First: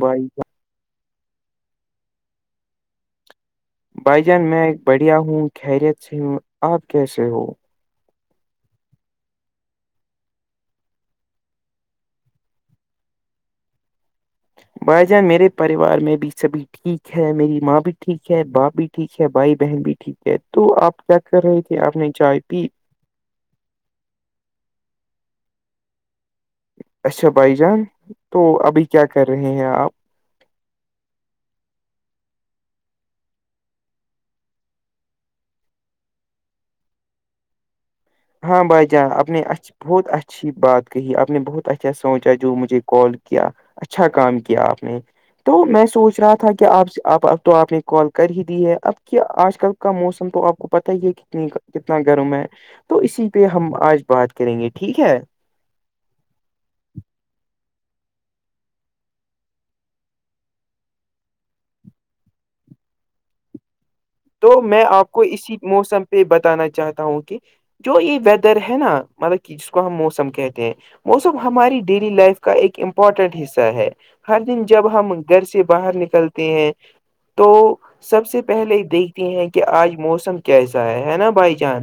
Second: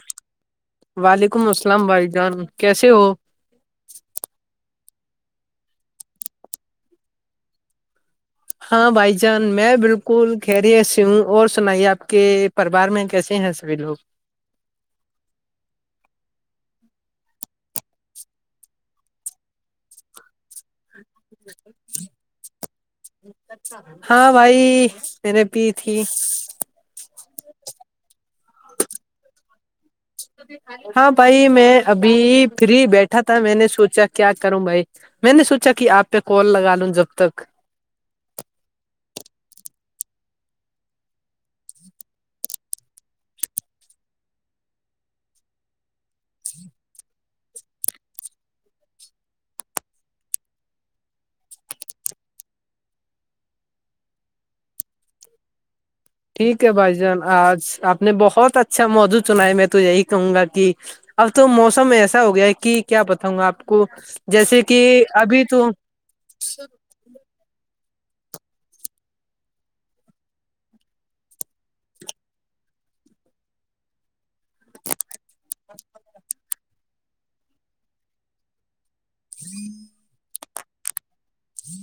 بھائی وعلیکم السلام بھائی جان کیسے ہو بھائی جان میں بڑھیا ہوں خیریت سے ہوں آپ کیسے ہو ہاں بھائی جان میں بالکل خیریت سے ہوں اور سنائیے آپ کے پریوار میں کیسے یہح سب بھی لوگ بھائی جان میرے پریوار میں بھی سبھی ٹھیک ہے میری ماں بھی ٹھیک ہے باپ بھی ٹھیک ہے بھائی بہن بھی ٹھیک ہے تو آپ چیک کر رہی تھی اپنی چائے پی ہاں بھائی میں نے پی تھی اچھا بھائی جان تو ابھی کیا کر رہے ہیں آپ ہاں بھائی میں ابھی فری بیٹھا تھا میں نے سوچا کیا کروں بھائی میں نے سوچا کہ آپ پہ کال لگا لوں جب تک ہاں بھائی جان آپ نے اج بہت اچھی بات کہی آپ نے بہت اچھا سوچا جو مجھے کال کیا اچھا کام کیا آپ نے تو میں سوچ رہا تھا کہ آپ سے اب تو آپ نے کال کر ہی دی ہے اب کہ آج کل کا موسم تو آپ کو پتا ہی ہے کتنی کتنا گرم ہے تو اسی پہ ہم آج بات کریں گے ٹھیک ہے ٹھیک ہے بھائی جان آج آپ نے بہت اچھا موضوع چنا ہے میں تو یہی کہوں گا کہ اب تو موسم ایسا ہو گیا ہے کہ کیا بتاؤں گا آپ کو تو جیسے کہ میں آپ کو ابھی اسی تو موسم پہ بتانا چاہتا ہوں کہ جو یہ ویدر ہے نا مطلب کہ جس کو ہم موسم کہتے ہیں موسم ہماری ڈیلی لائف کا ایک امپورٹنٹ حصہ ہے ہر دن جب ہم گھر سے باہر نکلتے ہیں تو سب سے پہلے دیکھ تے ہیں کہ آج موسم کیسا ہے ہے نا بھائی جان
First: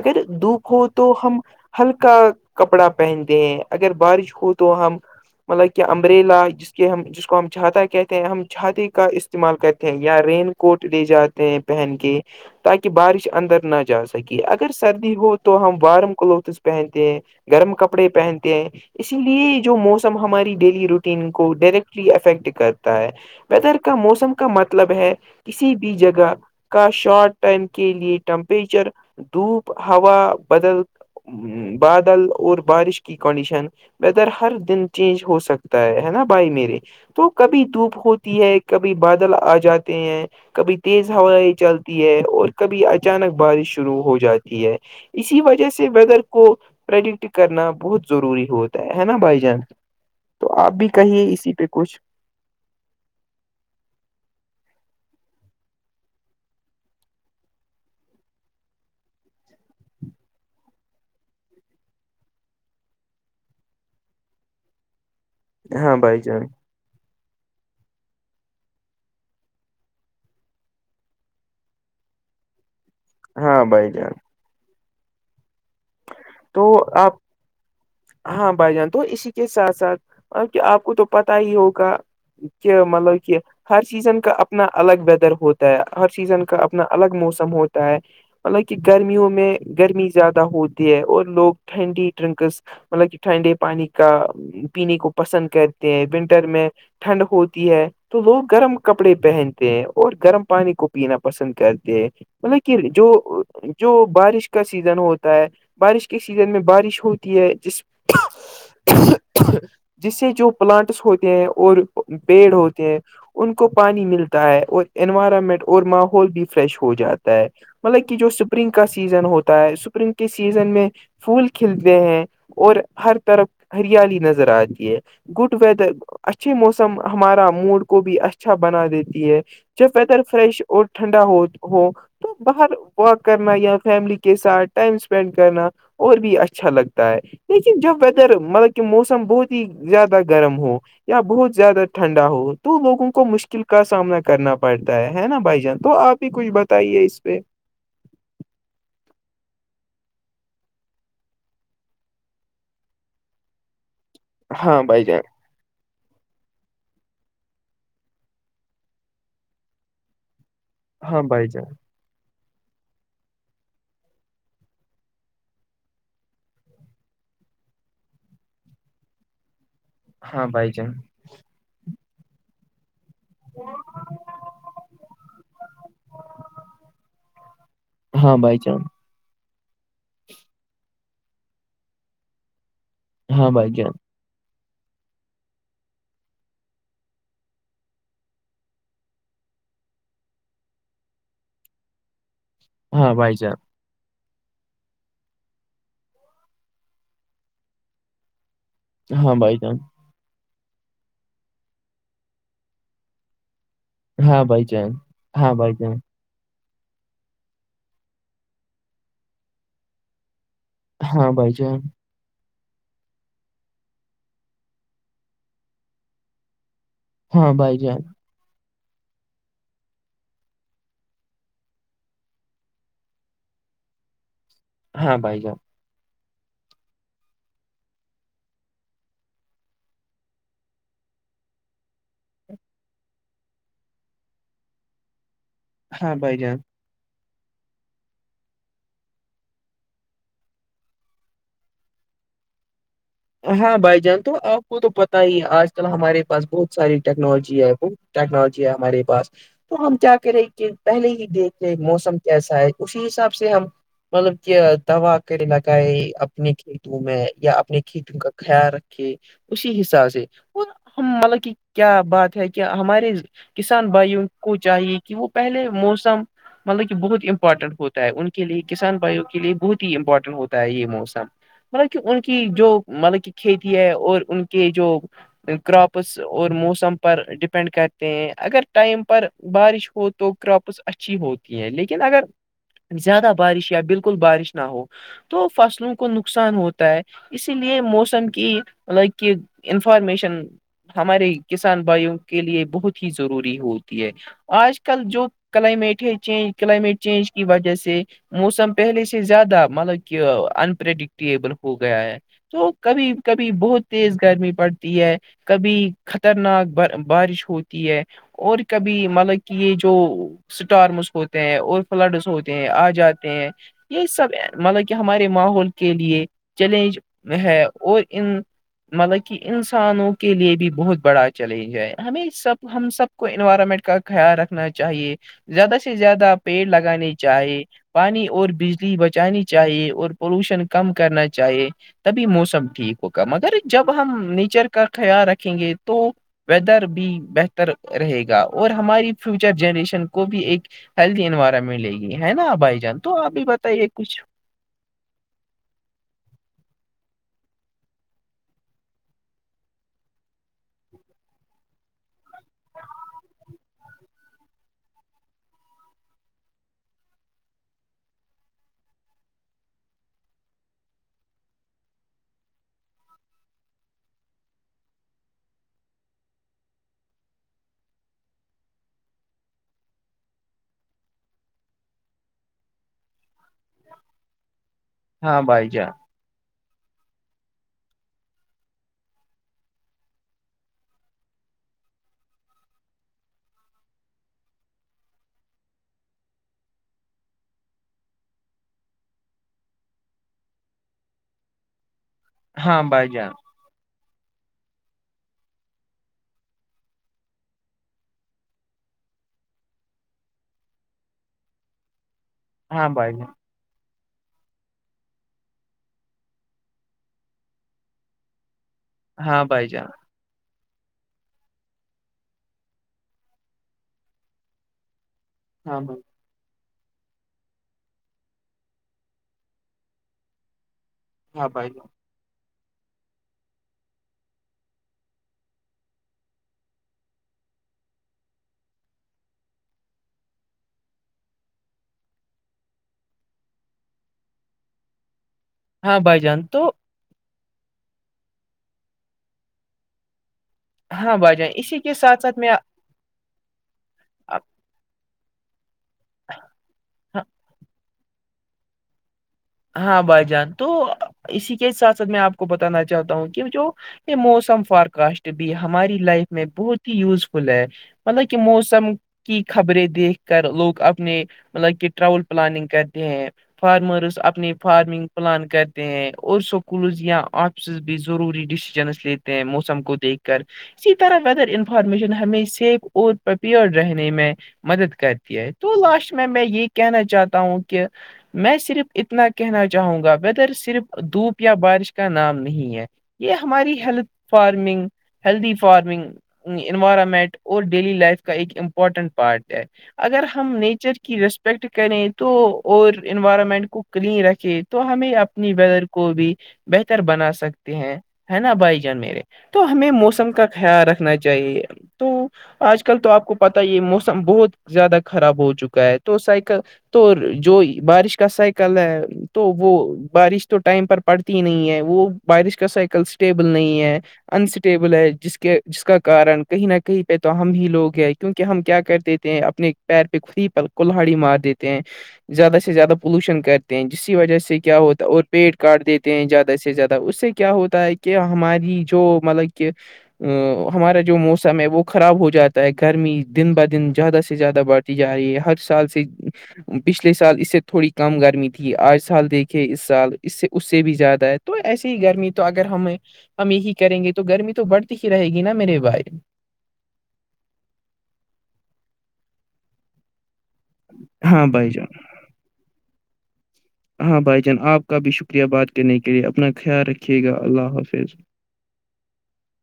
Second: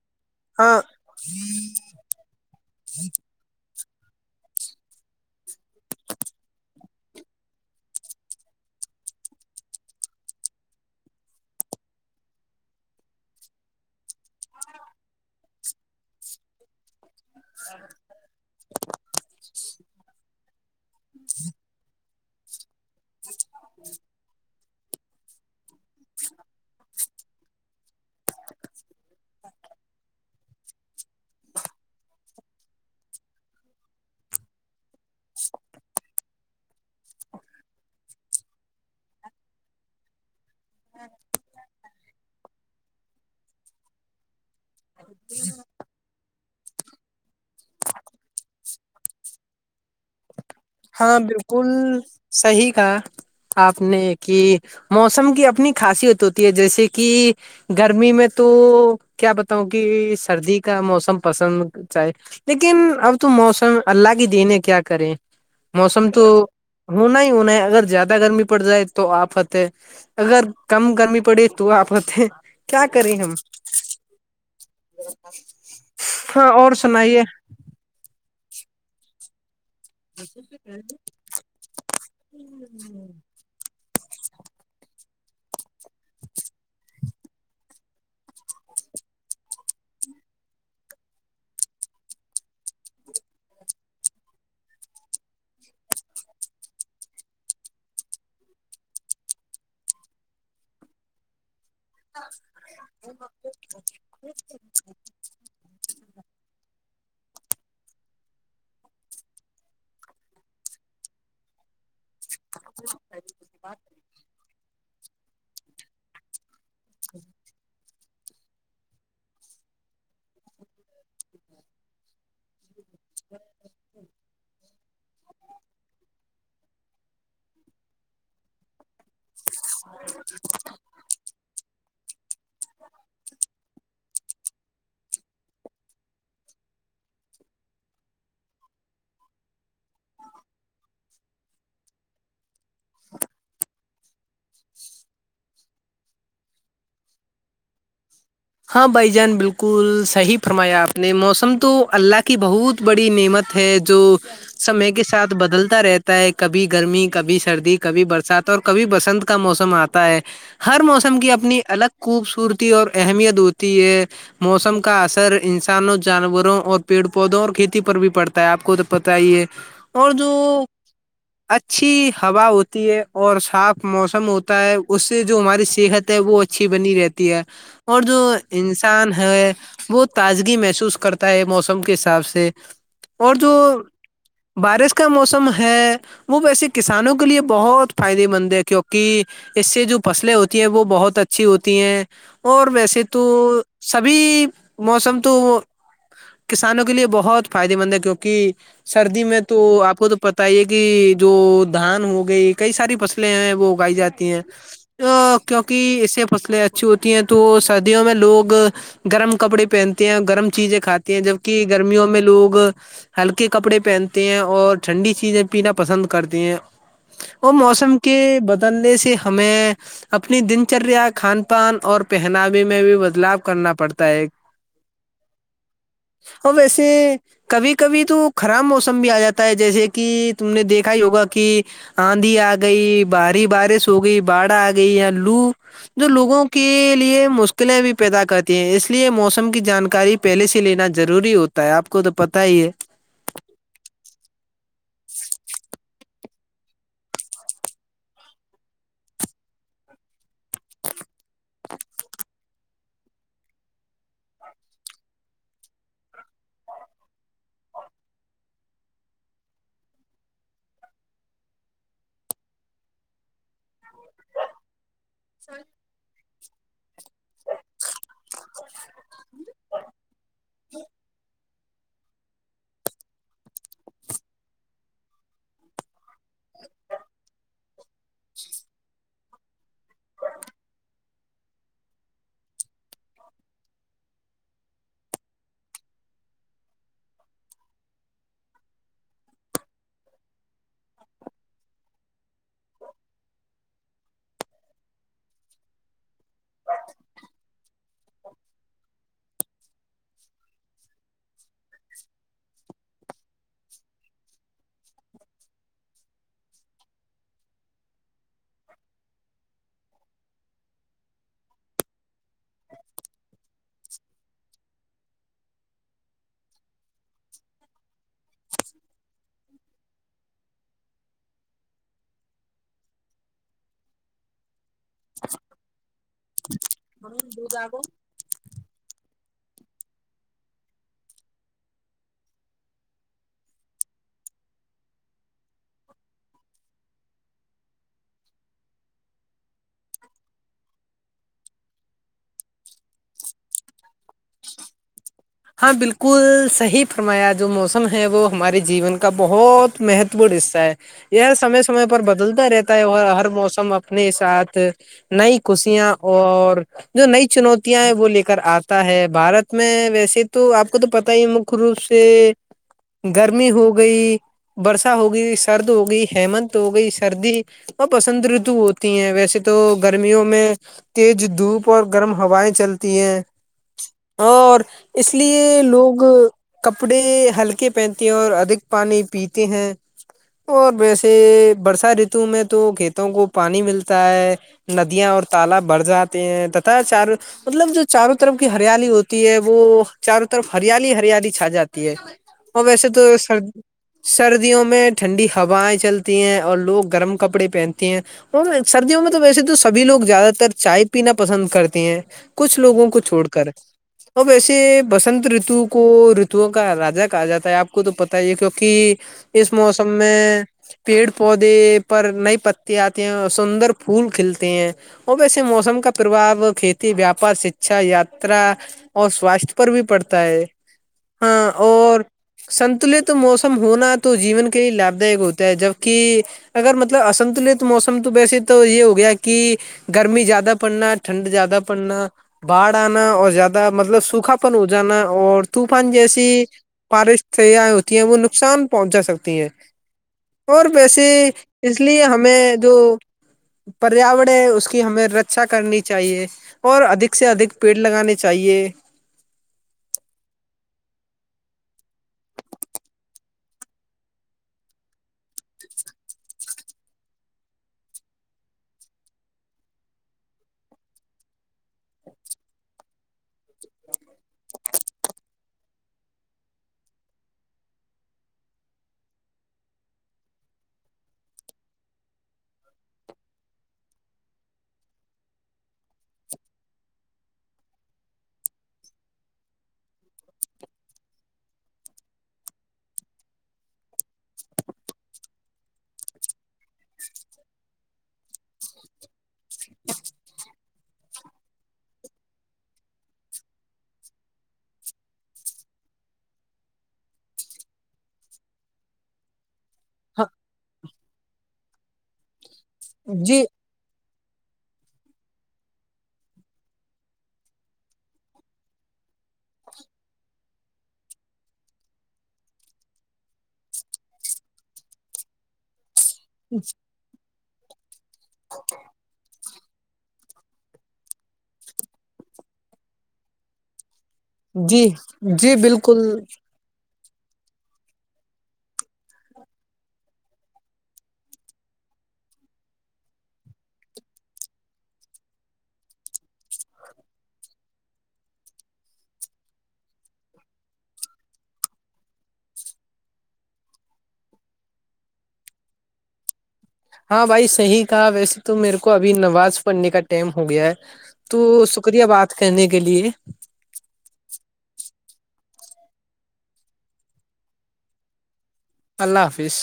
اگر دھوپ ہاں ہو تو ہم ہلکا کا کپڑا پہنتے ہیں اگر بارش ہو تو ہم مطلب کہ امبریلا جس کے ہم جس کو ہم چھاتا کہتے ہیں ہم چھاتے کا استعمال کرتے ہیں یا رین کوٹ لے جا تے پہن کے تاکہ بارش اندر نہ جا سکے اگر سردی ہو تو ہم وارم کلوتھس پہنتے ہیں گرم کپڑے پہنتے ہیں اسی لیے جو موسم ہماری ڈیلی روٹین کو ڈائریکٹلی افیکٹ کرتا ہے ویدر کا موسم کا مطلب ہے کسی بھی جگہ کا شارٹ ٹائم کے لیے ٹیمپریچر دھوپ ہوا بدل بادل اور بارش کی کنڈیشن ویدر ہر دن چینج ہو سکتا ہے ہے نا بھائی میرے تو کبھی دھوپ ہوتی ہے کبھی بادل آ جاتے ہیں کبھی تیز ہوائیں چلتی ہے اور کبھی اچانک بارش شروع ہو جاتی ہے اسی وجہ سے ویدر کو پرڈکٹ کرنا بہت ضروری ہوتا ہے ہے نا بھائی جان تو آپ بھی ہاں کہیے اسی پہ بالکل کچھ صحیح کہا آپ نے کہ موسم کی اپنی خاصیت ہوتی ہے جیسے کہ گرمی میں تو کیا بتاؤں کہ سردی کا موسم پسند چائے لیکن اب تو موسم اللہ کی دین ہے کیا کریں ہاں موسم بھائی تو جان ہونا ہی ہونا ہے اگر زیادہ گرمی پڑ جائے تو آپ فتے اگر کم گرمی پڑے تو آپ ہوتے کیا کریں ہم ہاں بھائی جان ہاں تو اور آپ سنائیے ہاں بھائی جان تو اسی کے ساتھ ساتھ ا کہ آپ کو تو پتا ہی ہوگا کہ مطلب کہ ہر سیزن کا اپنا الگ ویدر ہوتا ہے ہر سیزن کا اپنا الگ موسم ہوتا ہے مطلب کہ گرمیوں میں گرمی زیادہ ہوتی ہے اور لوگ ٹھنڈی ڈرنکس مطلب ٹھنڈے پانی کا پینے کو پسند کرتے ہیں ونٹر میں ٹھنڈ ہوتی ہے تو لوگ گرم کپڑے پہنتے ہیں اور گرم پانی کو پینا پسند کرتے ہیں مطلب کہ جو جو بارش کا سیزن ہوتا ہے بارش کے سیزن میں بارش ہوتی ہے جس جس سے جو پلانٹس ہوتے ہیں اور پیڑ ہوتے ہیں ان کو پانی ملتا ہے اور انوائرمنٹ اور ماحول بھی فریش ہو جاتا ہے مطلب کہ جو سپرنگ کا سیزن ہوتا ہے اسپرنگ کے سی سیزن میں پھول کھلتے ہیں اور ہر طرف ہریالی نظر آتی ہے گڈ ویدر اچھے موسم ہمارا موڈ کو بھی اچھا بنا دیتی ہے جب ویدر فریش اور ٹھنڈا ہو ہو تو باہر ورک کرنا یا فیملی کے ساتھ ٹائم اسپینڈ کرنا اور بھی اچھا لگتا ہے لیکن جب ویدر مطلب کہ موسم بہت ہی زیادہ گرم ہو یا بہت زیادہ ٹھنڈا ہو تو لوگوں کو مشکل کا سامنا کرنا پڑتا ہے نا بھائی جان تو آپ بھی کچھ بتائیے اس پہ ہاں بھائی جان بلکل صحیح فرمایا آپ نے موسم تو اللہ کی بہت بڑی نعمت ہے جو ہاں سمے کے بھائی جان ساتھ بدلتا رہتا تا ہے کبھی گرمی کبھی سردی کبھی برسات اور کبھی بسنت کا موسم آتا ہے ہر موسم ہاں کی بھائی اپنی جان الگ خوبصورتی اور اہمیت ہوتی ہے موسم کا اثر انسانوں جانوروں اور پیڑ پودوں اور کھیتی پر بھی پڑتا آپ کو تو پا ہی ہے اور جو ہاں بھائی جان اچھی ہوا ہوتی تی ہے اور صاف موسم ہوتا ہے اس سے جو ہماری صحت ہے وہ اچھی بنی رہتی ہے اور جو ہاں بھائی جان انسان ہے وہ تازگی محسوس کرتا ہے موسم کے حساب سے اور جو ہاں بھائی جان بارش کا موسم ہے وہ ویسے کسانوں کے لیے بہت فائدے مند ہے کیونکہ اس سے جو فصلیں ہوتی ہیں وہ بہت اچھی ہوتی ہیں اور ویسے ہاں تو سبھی موسم تو کسانوں کے لیے بہت فائدے مند ہے کیونکہ سردی میں بھائی تو جان آپ کو تو پتہ ہی ہے کہ جو دھان ہو گئی کئی ساری فصلیں ہیں وہ پای جاتی ہیں ہاں بھائی جان ہاں بھائی جان کیونکہ اسے فصلیں اچھی ہوتی ہیں تو سردیوں میں لوگ گرم کپڑے پہنتے ہیں اور گرم چیزیں کھاتے ہیں ہاں جبک بھائی جان گرمیوں میں لوگ ہلکے کپڑے پہنتے ہیں اور ٹھنڈی چیزیں پینا پسند کرتے ہیں وہ ہاں بھائی موسم جان کے بدلنے سے ہمیں اپنی دن چریا کھان پان اور پہناوا میں بھی بدلاؤ کرنا پڑتا ہے ایک ہاں بھائی جان ہاں ویسے کبھی کبھی تو خراب موسم بھی آ جاتا ہے جیسے کہ تم نے دیکھا ہی ہوگا کہ آندھی آ گئی بھاری بارش ہو گئی باڑھ آ گئی یا لو جو ہاں بھائی لوگوں جان کے لیے مشکلیں بھی پیدا کرتی ہیں اس لیے موسم کی جانکاری پہلے سے لینا ضروری ہوتا ہے آپ کو تو پتا ہی ہے ہاں بھائی جان تو آپ کو تو پتا ہی ہے آج کل ہمارے پاس بہت ساری ٹیکنالوجی ہے اب ٹیکنالوجی ہے ہمارے پاس تو ہم کیا کرے کہ پہلے ہی دیکھ لے موسم کیسا ہے اسی حساب سے ہم مطلب کہ دوا پھر لگای اپنے کھیتوں میں یا اپنی کھت کا خیال رکھے اسی حساب سے وہ ہم مطلب کہ کیا بات ہے کہ ہمارے کسان بھائیوں کو چاہیے کہ وہ پہلے موسم مطلب کہ بہت امپارٹنٹ ہوتا ہے ان کے لیے کسان بھائیوں کے لیے بہت ہی امپورٹنٹ ہوتا ہے یہ موسم مطلب کہ ان کی جو مطلب کہ کھیتی ہے اور ان کے جو کراپس اور موسم پر ڈپینڈ کرتے ہیں اگر ٹائم پر بارش ہو تو کراپس اچھی ہوتی ہیں لیکن اگر زیادہ بارش یا بالکل بارش نہ ہو تو فصلوں کو نقصان ہوتا ہے اس اسی لیے موسم کی لیکن انفارمیشن ہمارے کسان بھائیوں کے لیے بہت ہی ضروری ہوتی ہے آج کل جو کلائمیٹ ہے چینج کلائمیٹ چینج کی وجہ سے موسم پہلے سے زیادہ مطلب کہ انپریڈکٹیبل ہو گیا ہے تو کبھی کبھی بہت تیز گرمی پڑتی ہے کبھی خطرناک با بارش ہوتی ہے اور کبھی مطلب کہ یہ جو اسٹارمس ہوتے ہیں اور فلڈس ہوتے ہیں آ جاتے ہیں یہ سب مطلب کہ ہمارے ماحول کے لیے چیلنج ہے اور ان مطلب کہ انسانوں کے لیے بھی بہت بڑا چیلنج ہے ہمیں سب ہم سب کو انوائرمنٹ کا خیال رکھ چاہیے زیادہ سے زیادہ پیڑ لگانے چاہے پانی اور بجلی بچانی چاہیے اور پولوشن کم کرنا چاہیے تبھی موسم ٹھیک ہوگا مگر جب ہم نیچر کا خیال رکھیں گے تو ویدر بھی بہتر رہے گا اور ہماری فیوچر جنریشن کو بھی ایک ہیلدی انورا ملے گی ہے نا بھائی جان تو آپ بھی بتائیے کچھ ہاں بالکل صحیح فرمایا جو موسم ہے وہ ہمارے جیون کا بہت مہتوپورن حصہ ہے یار سمے سمے پر بدلتا رہتا ہے ہر موسم اپنے ساتھ نئی خوشیاں اور جو نئی چنوتیاں ہیں وہ لے کر آتا ہے بھارت میں ویسے تو تو آپ کو تو پتہ ہی مک روپ سے گرمی ہو گئی برسا ہوگئی سرد ہو گئی ہیمنت ہو گئی سردی ہو پسنت رتو ہوتی ہیں ویسے تو گرمیوں میں تیج دھوپ اور گرم ہوائیں چلتی ہیں اور اس ہاں لیے بھائی جان لوگ کپڑے ہلکے پہنتے ہیں اور ادھک پانی پیتے ہیں اور ویسے برسا ریتو میں تو کھیتوں کو پانی ملتا ہے ندیاں اور تالاب بڑھ جاتے ہیں تتا چار مطلب جو چاروں طرف کی ہریالی ہوتی ہے وہ چاروں طرف ہریالی ہریالی چھا جاتی ہے اور ہاں ویسے بھائی تو جان سرد سردیوں میں ٹھنڈی ہوائیں چلتی ہیں اور لوگ گرم کپڑے پہنتے ہیں اور سردیوں میں تو ویسے تو سبھی لوگ زیادہ تر چائے پینا پسند کرتے ہیں کچھ ہاں لوگوں کو بھائی چھوڑ جان کر اور ویسے بسنت رتو کو رتوؤں کا راجا کہا جاتا ہے آپ کو تو پتہ ہی ہے کیونکی ہاں اس بھائی جان موسم میں پیڑ پودے پر نئے پتے آتے ہیں اور سندر پھول کھلتے ہیں اور ویسے ہاں موسم کا بھائی، پرباؤ کھیتی ویاپار شکچھا یاترا اور سواستھ پر بھی پڑتا ہے ہاں بھائی جان اور سنتلت موسم ہونا تو جیون کے لیے لاب دائک ہوتا ہے جب کی اگر مطلب آسنتلت موسم تو ویسے تو یے ہو گیا کی گرمی زیادہ پڑنا ٹھنڈ زیادہ پڑنا باڑھ آنا اور زیادہ مطلب سوکھا پن ہو جانا اور طوفان ہاں بھائی جیسی جان تو بارش سیا ہوتی ہیں وہ نقصان پہنچا سکتی ہیں اور ویسے ہاں بھائی جان اسی اس کے لیے ساتھ ساتھ میں ہمیں جو پریاور ہے اس کی ہمیں رکچا کرنی چاہیے اور ادھک سے ادھک پیٹ لگانے چاہیے ہاں بھائی جان تو اسی کے ساتھ ساتھ میں آپ کو بتانا چاہتا ہوں کہ جو یہ موسم فارکسٹ بھی ہماری لائف میں بہت ہی یوزفل ہے مطلب کی موسم کی خبریں دیکھ کر لوگ اپنے مطلب کی ٹرول پلاننگ کرتے ہیں فارمروس اپنی فارمنگ پلان کرتے ہیں اور سکولز یا آفسز بھی ضروری ڈسیجنس لیتے تے ہیں موسم کو دیکھ کر اسی طرح ویدر انفارمیشن ہمیں سیف اور پپیور رہنے میں مدد کرتی ہے تو لاش میں میں یے کہنا چاہتا ہوں کی میں صرف اتنا کہنا چاہوں گا ویدر صرف دھوپ یا بارش کا نام نہیں ہے یے ہماری health farming healthy farming environment اور ڈیلی لائف کا ایک امپورٹنٹ پارٹ ہے اگر ہم نیچر کی ریسپیکٹ کریں تو اور انوائرمنٹ کو کلین رکھے تو ہمیں اپنی ویدر کو بھی بہتر بنا سکتے ہیں ہے نا بھائی جان میرے تو ہمیں ہاں موسم کا خیال رکھنا چاہیے تو آج کل تو آپ کو جی پتا ہی ہے موس سم بہت زیادہ خراب ہو چکا ہے تو سائیکا تو جو بارش کا سائیک کل ہے تو وہ بارش تو ٹائم پر پڑتی ہی نہیں ہے وہ بارش کا سائیکل اسٹیبل نہیں ہے انسٹیبل ہے جس کے جس کا کارن کہیں نہ کہیں پے تو ہم ہی لوگ ہیں کیونکہ ہم کیا کرتے دے تے ہے اپنے پیر پے خود ہی پل کولہڑی مار دیتے ہیں زیادہ سے زیادہ پولوشن کرتے ہیں جسسی وجہ سے کیا جی ہوتا ہے اور پیڑ جی کاٹ بالکل دیتے ہیں جیات ویسے زیادہ اس سے کیا ہوتا ہے کی ہماری جو مطلب کہ آ ہمارا جو موسم ہے وہ خراب ہو جاتا ہے گرمی دن با دن زیادہ سے زیادہ بڑھ تی جا رہی ہے ہر سال سے پچھلے سال اس سے تھوڑی کم گر می تھی آج سال دیکھے اس سال اس سے اس سے بھی زیادہ ہے تو ایسے ہی گرمی تو اگر ہمے ہم یہی کریں گے تو گرمی تو بڑھتی ہی رہے گی نا میرے بھائی ہاں بھائی صحیح کہا ویسے تو میرے کو ابھی نواز پڑھنے کا ٹائم ہو گیا ہے تو ہاں بھائی جان سکریہ بات کرنے کے لیے ہاں بھائی جان آپ کا بھی شکریہ بات کرنے کے لیے اپنا خیال رکھیے گا اللہ حافظ اللہ حافظ